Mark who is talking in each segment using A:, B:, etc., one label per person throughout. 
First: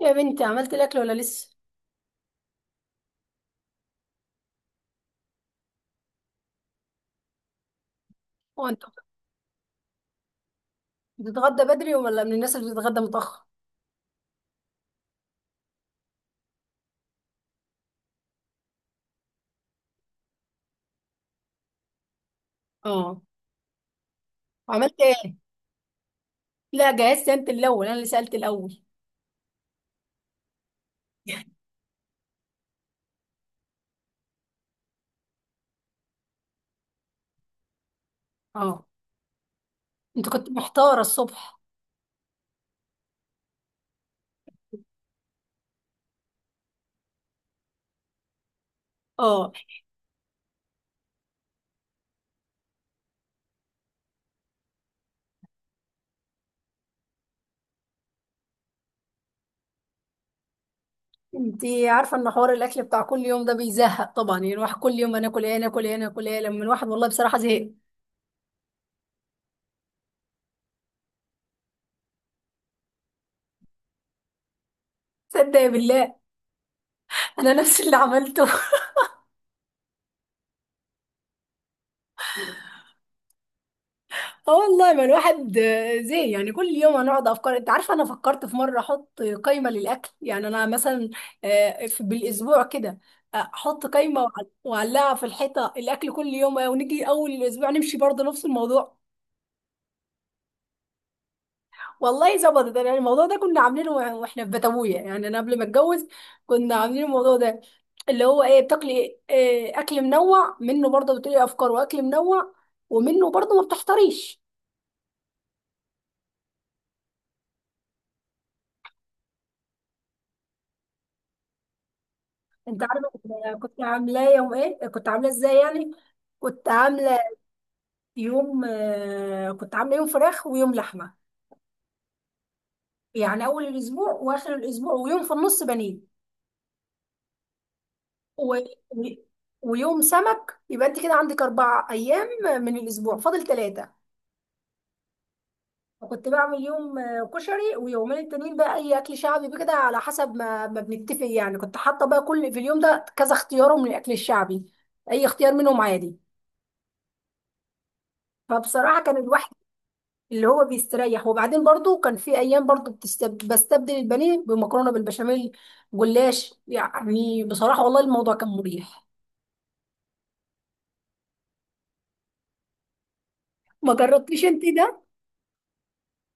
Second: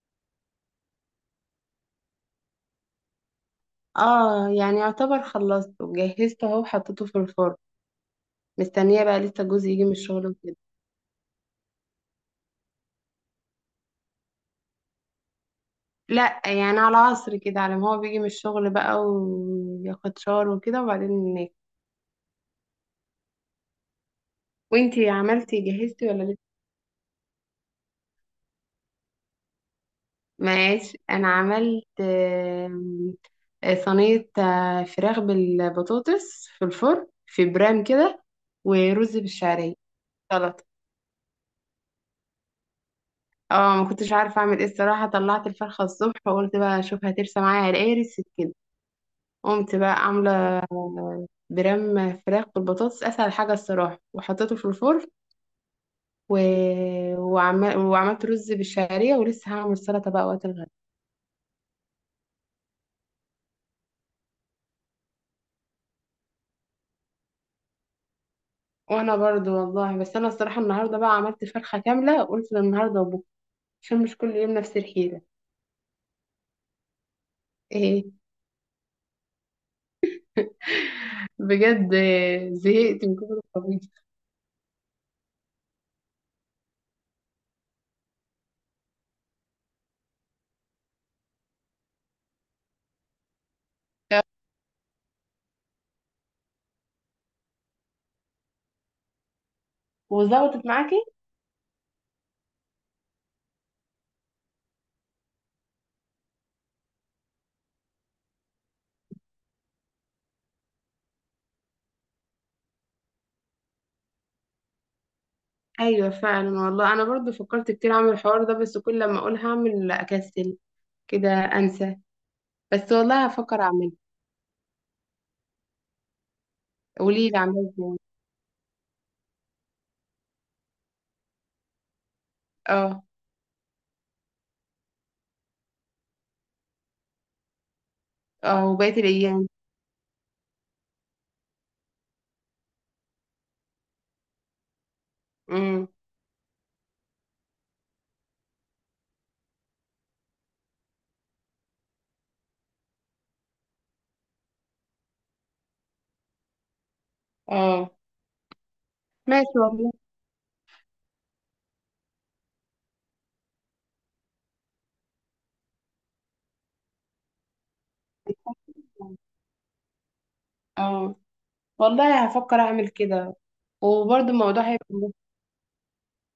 A: يا بنتي، عملت الاكل ولا لسه؟
B: اه، يعني يعتبر خلصته جهزته اهو وحطيته في الفرن.
A: هو انت
B: مستنية بقى لسه جوزي يجي من الشغل وكده.
A: بتتغدى بدري ولا من الناس اللي بتتغدى متاخر؟
B: لا يعني على عصر كده، على ما هو بيجي من الشغل بقى وياخد شاور وكده وبعدين ناكل.
A: اه. عملت
B: وانتي
A: ايه؟
B: عملتي جهزتي ولا لسه؟
A: لا جهزت، انت الاول، انا اللي سالت الاول.
B: ماشي، انا عملت صينية فراخ بالبطاطس في الفرن في برام كده،
A: اه.
B: ورز بالشعرية،
A: انت كنت
B: سلطة.
A: محتاره الصبح.
B: اه ما كنتش عارفة اعمل ايه الصراحة، طلعت الفرخة الصبح وقلت بقى اشوف هترسى معايا على ايه، رسيت كده.
A: اه.
B: قمت بقى عاملة برام فراخ بالبطاطس، أسهل حاجة الصراحة، وحطيته في الفرن و... وعملت رز بالشعرية، ولسه هعمل سلطة بقى وقت الغدا.
A: انت عارفه ان حوار الاكل بتاع كل يوم ده بيزهق طبعا، يعني الواحد كل يوم انا اكل ايه، انا اكل ايه، انا اكل ايه، لما الواحد والله بصراحه زهق.
B: وأنا برضو والله، بس أنا الصراحة النهاردة بقى عملت فرخة كاملة، قلت النهاردة وبكرة عشان مش كل يوم نفس الحيلة.
A: صدق يا بالله، انا نفس اللي
B: إيه.
A: عملته.
B: بجد. زهقت من كتر الطبيخ.
A: اه والله، ما الواحد زي يعني كل يوم هنقعد افكار. انت عارفه انا فكرت في مره احط قائمه للاكل، يعني انا مثلا بالاسبوع كده احط قائمه واعلقها في الحيطه الاكل كل يوم، ونيجي اول الاسبوع نمشي برضه نفس الموضوع.
B: وظبطت معاكي؟
A: والله ظبطت، يعني الموضوع ده كنا عاملينه واحنا في بتويه، يعني انا قبل ما اتجوز كنا عاملين الموضوع ده، اللي هو ايه بتاكلي؟ إيه؟ اكل منوع، منه برضه بتقولي افكار واكل منوع، ومنه برضه ما بتحتريش.
B: ايوه فعلا والله، انا برضو فكرت كتير اعمل الحوار ده، بس كل لما اقول هعمل اكسل كده انسى.
A: انت
B: بس
A: عارفه كنت،
B: والله هفكر
A: كنت
B: اعمله.
A: عاملاه يوم ايه؟ كنت عاملاه ازاي يعني؟ كنت عامله
B: قولي لي عامله ازاي.
A: كنت عامله يوم فراخ، ويوم لحمه،
B: اه.
A: يعني اول الاسبوع واخر الاسبوع، ويوم في النص بانيه، و...
B: اه وبقيت
A: و-
B: الايام.
A: ويوم سمك. يبقى انت كده عندك 4 ايام، من الاسبوع فاضل 3.
B: امم.
A: وكنت بعمل يوم كشري، ويومين التانيين بقى اي اكل شعبي بكده، على حسب ما بنتفق، يعني كنت حاطه بقى كل في اليوم ده كذا اختيار من الاكل الشعبي، اي اختيار منهم عادي.
B: اه.
A: فبصراحه كان الواحد
B: ماشي والله.
A: اللي هو بيستريح، وبعدين برضو كان في ايام برضو بستبدل البانيه بمكرونه بالبشاميل، جلاش، يعني بصراحه والله الموضوع كان مريح.
B: اه والله هفكر اعمل كده،
A: ما
B: وبرضه
A: جربتيش انت
B: الموضوع هيبقى
A: ده؟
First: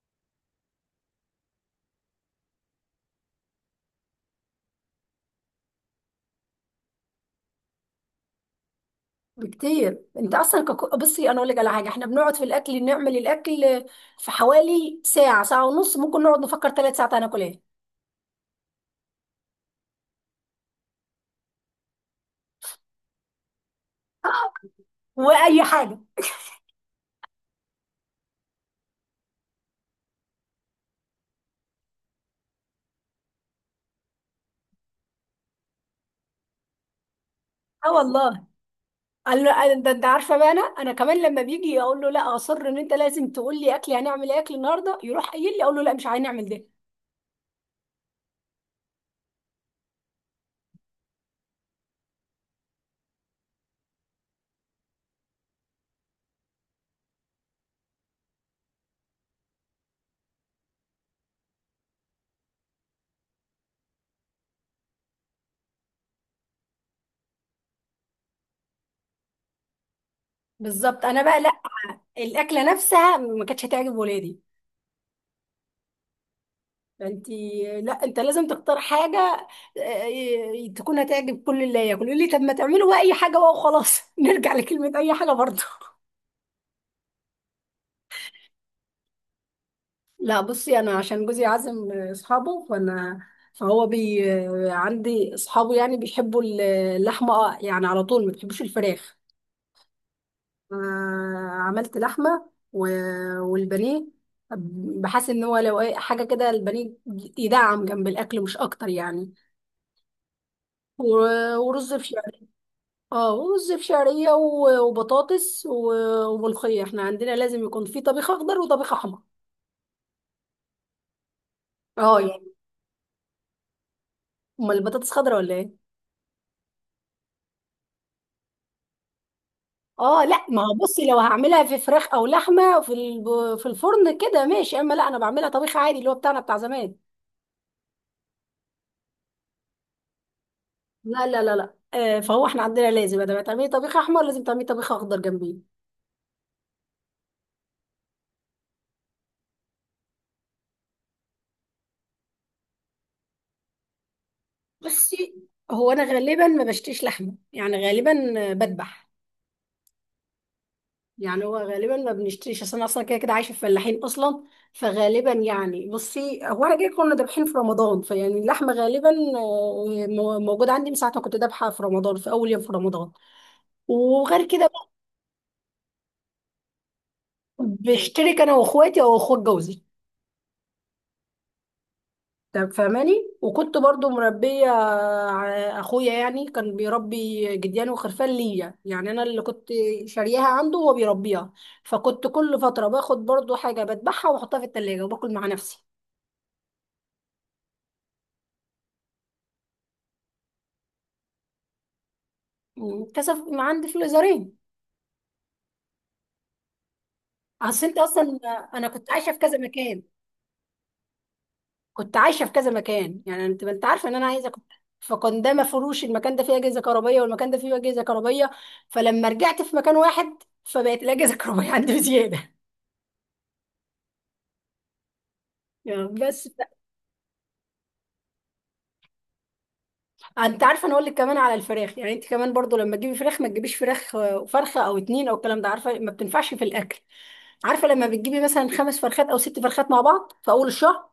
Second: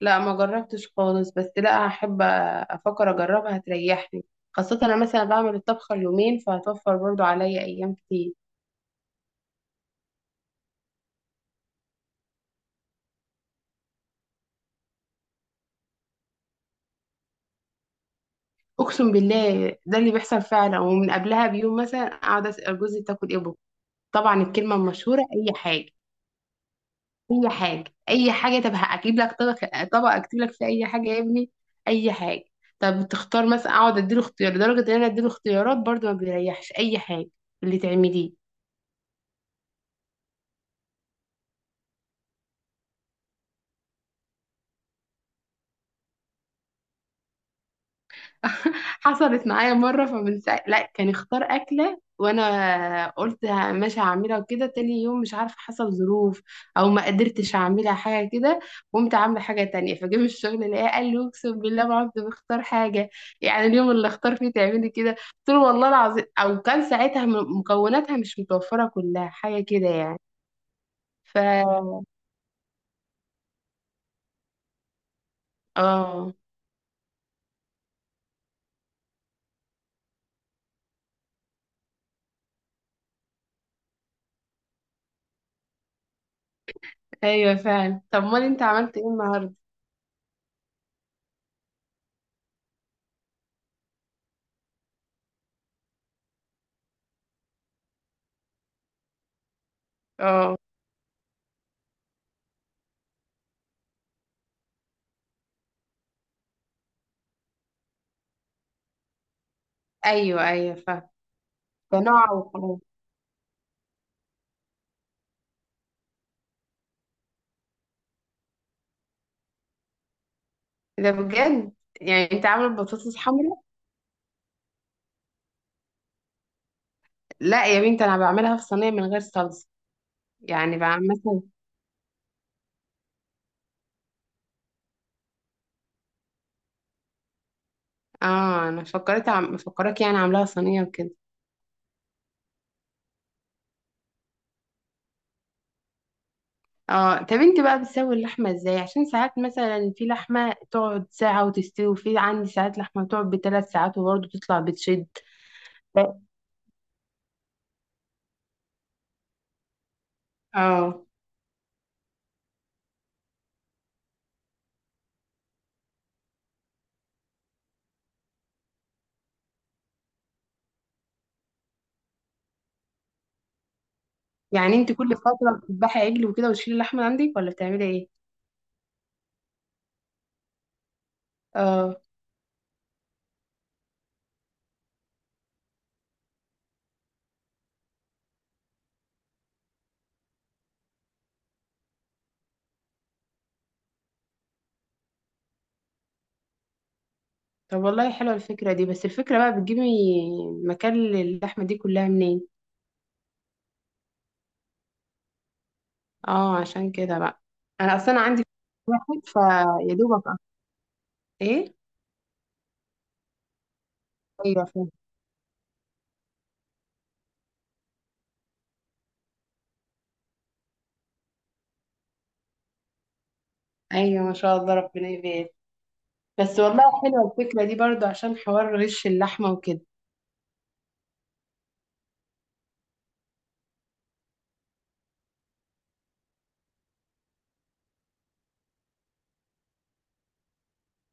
B: لا ما جربتش خالص، بس لا هحب افكر اجربها هتريحني، خاصة انا مثلا بعمل الطبخة اليومين فهتوفر برضو عليا ايام كتير.
A: بكتير، انت اصلا بصي، انا اقول لك على حاجه: احنا بنقعد في الاكل نعمل الاكل في حوالي ساعه، ساعه ونص، ممكن نقعد نفكر 3 ساعات هناكل ايه.
B: اقسم بالله ده اللي بيحصل فعلا، ومن قبلها بيوم مثلا اقعد اسال جوزي، تاكل ايه بكرة؟ طبعا الكلمة المشهورة، اي
A: واي
B: حاجة.
A: حاجه؟
B: اي حاجه. اي حاجه، طب هجيب لك طبق، طبق اكتب لك فيه اي حاجه يا ابني. اي حاجه. طب تختار مثلا، اقعد اديله اختيار، لدرجه ان انا اديله اختيارات برضو ما بيريحش، اي حاجه اللي
A: اه
B: تعمليه.
A: والله. قال له ده انت عارفه بقى، انا كمان لما بيجي اقول له لا، اصر ان انت لازم تقول لي اكل هنعمل ايه، اكل النهارده، يروح قايل لي اقول له لا، مش هنعمل ده.
B: حصلت معايا مرة، فمن ساعة لا كان اختار أكلة، وأنا قلت ماشي هعملها وكده، تاني يوم مش عارفة حصل ظروف أو ما قدرتش أعملها، حاجة كده، قمت عاملة حاجة تانية، فجه من الشغل لقاه قال لي، أقسم بالله ما عدت بختار حاجة، يعني اليوم اللي اختار فيه تعملي كده. قلت له والله العظيم، أو كان ساعتها مكوناتها مش متوفرة كلها، حاجة كده يعني.
A: بالظبط، انا بقى لا،
B: ف
A: الاكله نفسها ما كانتش هتعجب ولادي.
B: اه.
A: انت، لا انت لازم تختار حاجه تكون هتعجب كل اللي ياكل، يقول لي طب ما تعملوا بقى اي حاجه بقى وخلاص. نرجع لكلمه اي حاجه برضه.
B: أيوة فعلا، طب أمال أنت عملت إيه النهاردة؟
A: لا بصي، انا عشان جوزي عازم اصحابه، فانا، فهو بي عندي اصحابه يعني بيحبوا اللحمه، يعني على طول ما بيحبوش الفراخ.
B: اه.
A: عملت لحمه والبانيه. بحس ان هو لو حاجه كده البانيه يدعم جنب الاكل مش اكتر يعني.
B: أيوة أيوة فعلا.
A: ورز
B: ده نوع
A: بشعرية.
B: وخلاص.
A: اه، ورز بشعرية، وبطاطس، وملوخية، احنا عندنا لازم يكون في طبيخ اخضر وطبيخ احمر.
B: ده بجد؟
A: اه
B: يعني انت
A: يعني.
B: عامله البطاطس حمرا؟
A: امال البطاطس خضرا ولا ايه؟
B: لا يا بنتي، انا بعملها في صينيه من غير صلصه،
A: اه لا، ما هو
B: يعني
A: بصي،
B: بعمل
A: لو
B: مثلا.
A: هعملها في فراخ او لحمة في في الفرن كده ماشي، اما لا انا بعملها طبيخ عادي اللي هو بتاعنا بتاع زمان.
B: اه انا فكرت فكرك يعني عاملاها صينيه وكده.
A: لا لا لا لا، فهو احنا عندنا لازم بدل ما تعملي طبيخ احمر لازم تعملي طبيخ اخضر جنبيه.
B: اه طب انت بقى بتسوي اللحمه ازاي؟ عشان ساعات مثلا في لحمه تقعد ساعه وتستوي، وفي عندي ساعات لحمه تقعد ب3 ساعات وبرضه تطلع بتشد.
A: بصي، هو انا غالبا ما بشتريش لحمة يعني، غالبا بذبح،
B: اه
A: يعني هو غالبا ما بنشتريش، اصل انا اصلا كده كده عايشه في فلاحين اصلا، فغالبا يعني بصي هو انا كده كنا ذابحين في رمضان، فيعني اللحمه غالبا موجوده عندي من ساعه ما كنت ذابحه في رمضان، في اول يوم في رمضان، وغير كده
B: يعني
A: بقى
B: انت كل فتره بتذبحي عجل وكده وتشيلي اللحمه من عندك، ولا بتعملي ايه؟
A: بشترك انا واخواتي او اخوات جوزي.
B: اه
A: طب فاهماني. وكنت برضو مربيه اخويا يعني كان بيربي جديان وخرفان ليا، يعني انا اللي كنت شارياها عنده وهو بيربيها، فكنت كل فتره باخد برضو حاجه بذبحها واحطها في التلاجة وباكل مع نفسي.
B: طب والله حلوه الفكره دي، بس الفكره بقى بتجيبي مكان اللحمه دي كلها منين؟
A: كسب عندي في الازارين.
B: اه عشان كده بقى.
A: اصل
B: انا
A: انت
B: اصلا
A: اصلا،
B: عندي
A: انا كنت
B: واحد
A: عايشه في كذا
B: فيا
A: مكان،
B: دوبك أه. ايه؟
A: كنت عايشه في كذا مكان، يعني انت ما انت عارفه ان انا عايزه كنت،
B: ايوه فاهم.
A: فكان ده مفروش، المكان ده فيه اجهزه كهربائيه والمكان ده فيه اجهزه كهربائيه، فلما رجعت في مكان واحد فبقت الاجهزه الكهربائيه عندي بزياده.
B: ايوه ما شاء الله ربنا يبارك.
A: يعني بس.
B: بس والله حلوه الفكره دي برضو عشان حوار غش اللحمه وكده.
A: انت عارفه، انا اقول لك كمان على الفراخ، يعني انت كمان برضو لما تجيبي فراخ، ما تجيبيش فراخ فرخه او اتنين او الكلام ده، عارفه ما بتنفعش في الاكل. عارفه لما بتجيبي مثلا 5 فرخات او 6 فرخات مع بعض في اول الشهر،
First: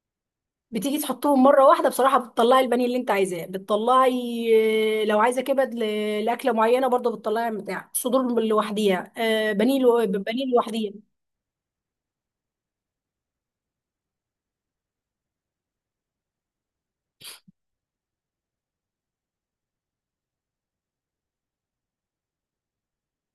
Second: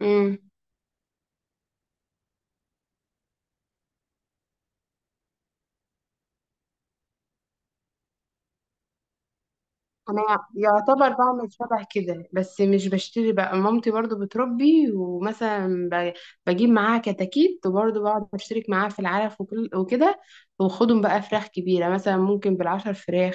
B: امم.
A: بتيجي تحطهم مره واحده، بصراحه بتطلعي البانيه اللي انت عايزاه، بتطلعي لو عايزه كبد لاكله معينه برضه، بتطلعي بتاع صدور لوحديها، بانيه
B: انا
A: بانيه لوحديها.
B: يعتبر بعمل شبه كده، بس مش بشتري بقى، مامتي برضو بتربي ومثلا بجيب معاها كتاكيت، وبرضو بقعد اشترك معاها في العلف وكده. واخدهم بقى فراخ كبيرة مثلا ممكن بال10 فراخ،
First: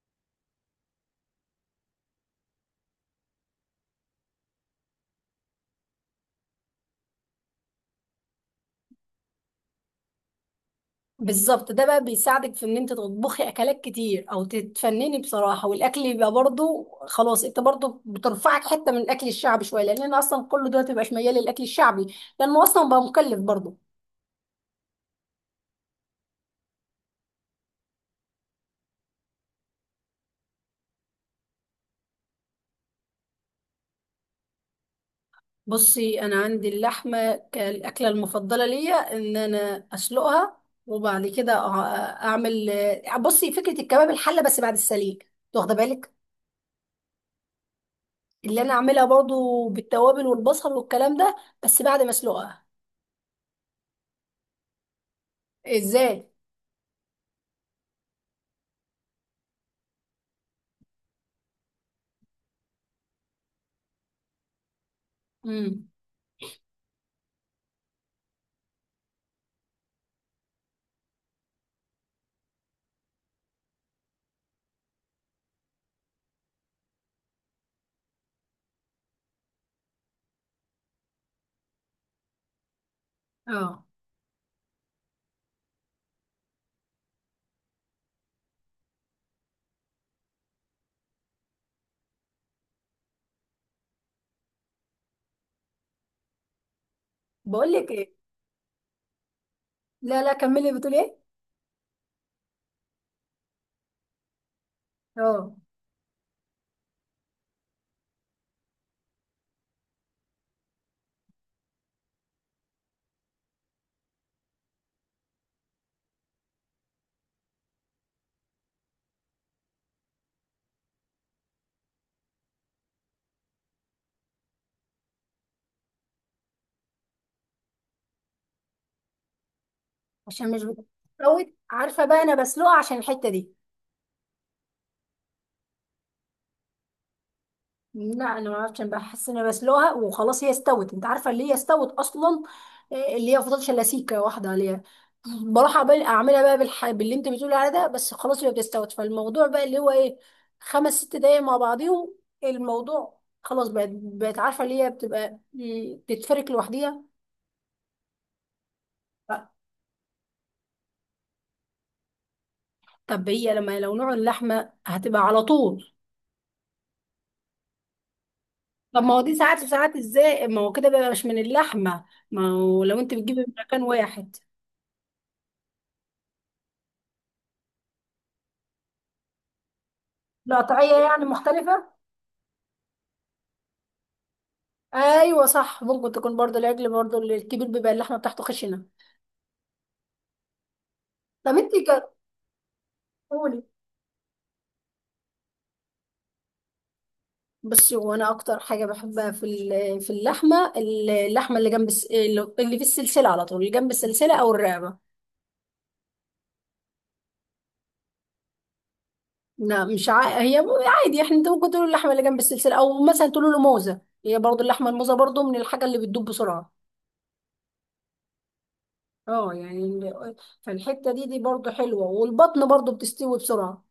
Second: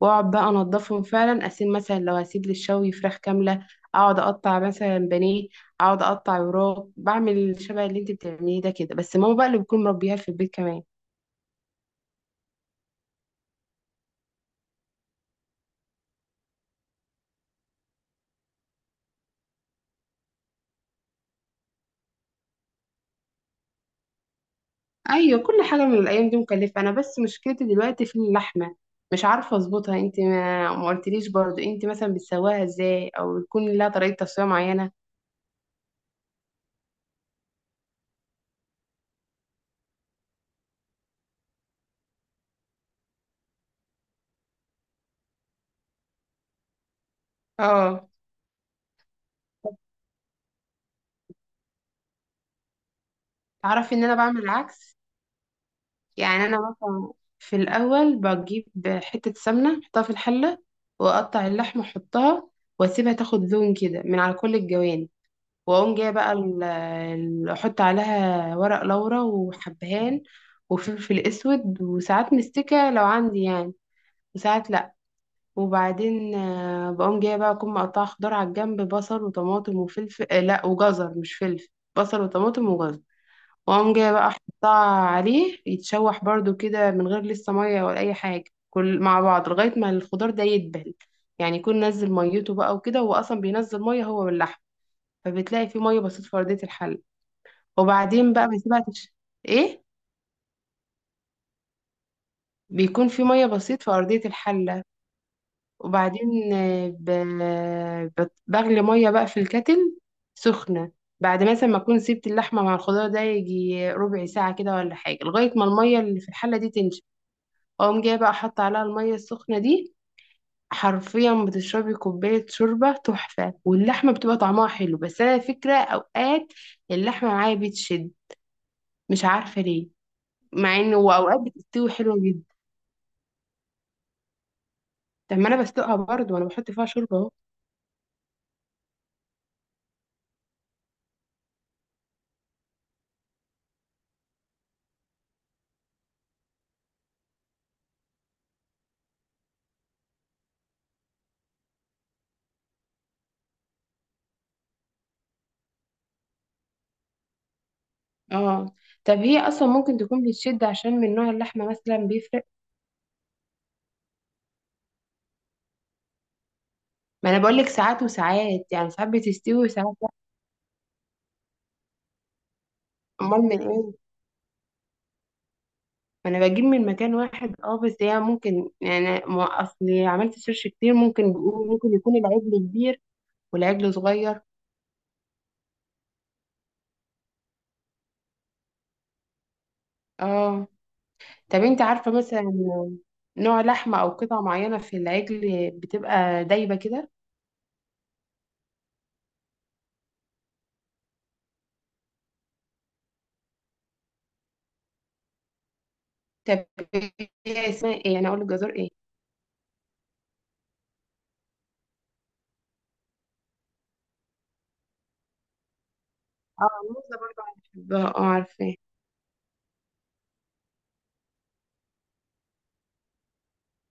B: واقعد بقى انضفهم فعلا، اسيب مثلا لو هسيب للشوي فراخ كاملة، اقعد اقطع مثلا بانيه، اقعد اقطع وراك، بعمل شبه اللي انت بتعمليه ده كده، بس ماما بقى اللي بتكون مربيها في البيت كمان.
A: بالظبط، ده بقى بيساعدك في ان انت تطبخي اكلات كتير او تتفنني بصراحه، والاكل يبقى برضه خلاص، انت برضه بترفعك حته من الاكل الشعبي شويه، لان انا اصلا كل دلوقتي مبقاش ميال للاكل الشعبي، لانه اصلا بقى مكلف برضه.
B: ايوه كل حاجه من الايام دي مكلفه، انا بس مشكلتي دلوقتي في اللحمه، مش عارفه اظبطها. انت ما قلتليش برضو انت مثلا بتسواها ازاي، او يكون لها طريقه تسويه معينه.
A: بصي، انا عندي اللحمه كالاكله المفضله ليا ان انا اسلقها، وبعد كده اعمل، بصي فكره الكباب الحله بس بعد السليق، أنت واخده بالك؟
B: اه
A: اللي انا اعملها برضو بالتوابل والبصل والكلام ده بس بعد ما اسلقها.
B: تعرفي ان انا بعمل العكس.
A: ازاي؟
B: يعني انا مثلا في الاول بجيب حته سمنه احطها في الحله، واقطع اللحمه احطها، واسيبها تاخد لون كده من على كل الجوانب،
A: امم
B: واقوم جايه بقى احط عليها ورق لورا وحبهان وفلفل اسود، وساعات مستكه لو عندي يعني، وساعات لا. وبعدين بقوم جايه بقى اكون مقطعه خضار على الجنب، بصل وطماطم وفلفل، لا وجزر مش فلفل، بصل وطماطم وجزر.
A: اه.
B: واقوم جايه بقى احطها عليه يتشوح برضو كده من غير لسه ميه ولا اي حاجه، كل مع بعض لغايه ما الخضار ده يدبل، يعني يكون نزل ميته بقى وكده، هو اصلا بينزل ميه هو واللحم، فبتلاقي فيه ميه بسيط في ارضيه الحل.
A: بقول لك ايه؟
B: وبعدين بقى بسيبها ايه،
A: لا لا كملي، بتقول ايه؟
B: بيكون في ميه بسيط في ارضيه الحل.
A: اه،
B: وبعدين بغلي ميه بقى في الكتل سخنه، بعد مثلا ما اكون سبت اللحمه مع الخضار ده يجي ربع ساعه كده ولا حاجه، لغايه ما الميه اللي في الحله دي تنشف، اقوم جايه بقى حاطه عليها الميه السخنه دي، حرفيا بتشربي كوبايه شوربه تحفه، واللحمه بتبقى طعمها حلو. بس انا فكره اوقات اللحمه معايا بتشد، مش عارفه ليه،
A: عشان مش
B: مع انه واوقات
A: بتفوت،
B: بتستوي
A: عارفه
B: حلوه
A: بقى انا
B: جدا.
A: بسلقها عشان الحته دي.
B: طب ما انا بسلقها برضه وانا بحط فيها شوربه اهو.
A: لا انا ما اعرفش، انا بحس ان انا بسلقها وخلاص، هي استوت، انت عارفه اللي هي استوت اصلا، اللي هي فضلت لسيكه واحده عليها. بروح اعملها بقى باللي انت بتقولي عليه ده، بس خلاص هي بتستوت، فالموضوع بقى اللي هو ايه؟ خمس ست دقايق مع بعضيهم، الموضوع خلاص، بقت عارفه اللي هي بتبقى، بتتفرك لوحديها.
B: اه طب هي
A: ف-
B: اصلا ممكن تكون بتشد عشان من نوع اللحمه مثلا بيفرق.
A: طب هي لما لو نوع اللحمه هتبقى على طول.
B: ما انا بقول لك ساعات وساعات، يعني
A: طب
B: ساعات
A: ما هو دي
B: بتستوي
A: ساعات وساعات
B: وساعات لا.
A: ازاي، ما هو كده بقى مش من اللحمه، ما هو لو انت بتجيبي
B: امال
A: من
B: من
A: مكان
B: ايه؟
A: واحد،
B: ما انا بجيب من مكان واحد اه، بس هي ممكن، يعني ما اصلي عملت سيرش كتير،
A: القطعيه يعني
B: ممكن بيقول
A: مختلفه.
B: ممكن يكون العجل كبير والعجل صغير.
A: ايوه صح، ممكن تكون برضه العجل برضه الكبير بيبقى اللحمه بتاعته خشنه.
B: اه
A: طب
B: طب
A: انت
B: انت عارفه مثلا نوع
A: قولي.
B: لحمه او قطعه معينه في العجل بتبقى دايبه كده؟
A: بصي، وانا اكتر حاجه بحبها في اللحمه اللي جنب اللي في السلسله على طول، اللي جنب السلسله او الرقبه.
B: طب هي اسمها ايه، انا اقول لك جزر ايه؟
A: لا مش هي عادي احنا، انت ممكن تقولوا اللحمه اللي جنب السلسله، او مثلا تقولوا له موزه، هي برضه اللحمه الموزه برضه من الحاجه اللي بتدوب
B: اه،
A: بسرعه.
B: الموزه برضه انا بحبها، اه عارفه.
A: اه، يعني فالحته دي برضه حلوه، والبطن برضه بتستوي بسرعه.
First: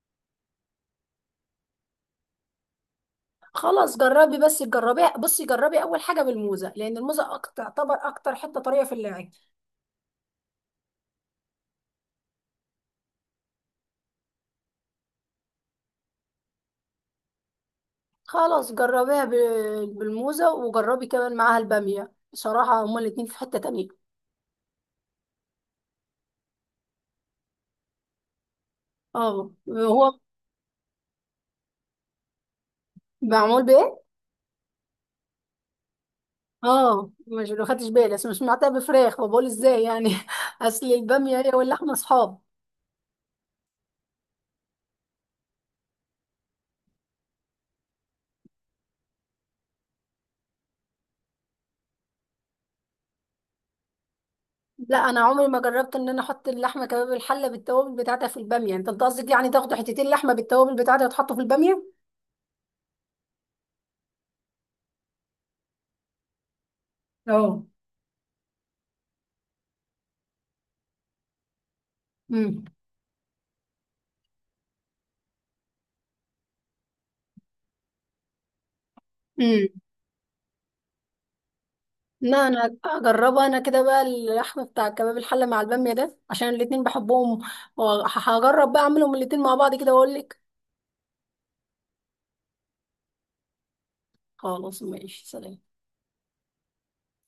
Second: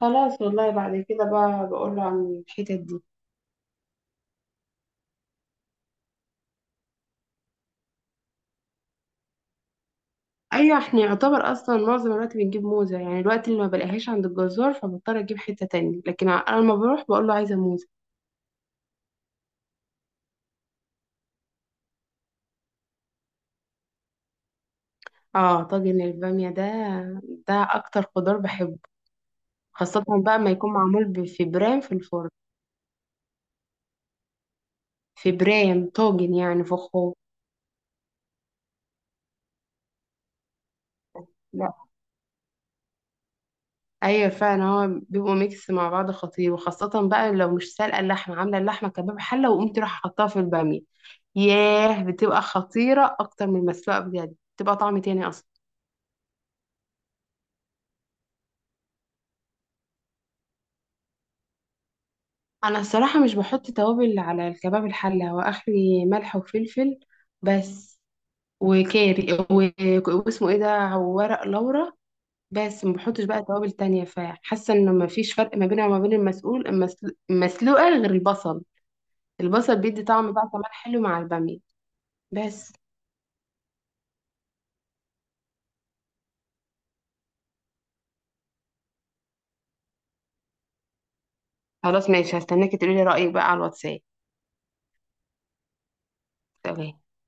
B: خلاص والله، بعد كده بقى بقول له عن الحتت دي.
A: خلاص، جربي، بس جربي اول حاجه بالموزه، لان الموزه أكتر، تعتبر اكتر حته طريه في اللعب.
B: ايوه احنا يعتبر اصلا معظم الوقت بنجيب موزه، يعني الوقت اللي ما بلاقيهاش عند الجزار فبضطر اجيب حته تانية، لكن انا لما بروح بقول له عايزه موزه.
A: خلاص، جربيها بالموزه، وجربي كمان معاها الباميه، بصراحه هما الاتنين في حته تانية.
B: اه طاجن الباميه ده، ده اكتر خضار بحبه،
A: اه،
B: خاصه
A: هو
B: بقى ما يكون معمول في برام في الفرن.
A: معمول بايه؟
B: في برام طاجن، يعني
A: اه،
B: فخار.
A: مش ما خدتش بالي، بس مش سمعتها بفراخ، فبقول ازاي يعني. اصل الباميه هي واللحمه اصحاب.
B: ايوه فعلا، هو بيبقوا ميكس مع بعض خطير، وخاصة بقى لو مش سالقة اللحمة، عاملة اللحمة كباب حلة وقمت رايحة حطها في البامية، ياه بتبقى خطيرة اكتر من المسلوقة بجد، بتبقى
A: لا
B: طعم
A: انا
B: تاني
A: عمري
B: اصلا.
A: ما جربت ان انا احط اللحمه كباب الحله بالتوابل بتاعتها في الباميه، انت قصدك يعني تاخدوا حتتين لحمه بالتوابل بتاعتها وتحطوا في الباميه؟
B: انا الصراحة مش بحط توابل على الكباب الحلة، هو اخري ملح وفلفل
A: اه.
B: بس، وكاري واسمه ايه ده، وورق لورا بس، ما بحطش بقى توابل تانية، فحاسة انه ما فيش فرق ما بينها وما بين المسؤول المسلوقة غير البصل،
A: امم
B: البصل بيدي طعم بقى كمان حلو مع البامية.
A: لا
B: بس
A: انا هجربها، انا كده بقى اللحم بتاع كباب الحله مع الباميه ده عشان الاتنين بحبهم، وهجرب بقى اعملهم الاتنين مع بعض كده واقول لك.
B: خلاص ماشي، هستناكي تقولي لي رأيك بقى على الواتساب.
A: خلاص ماشي، سلام.
B: سلام.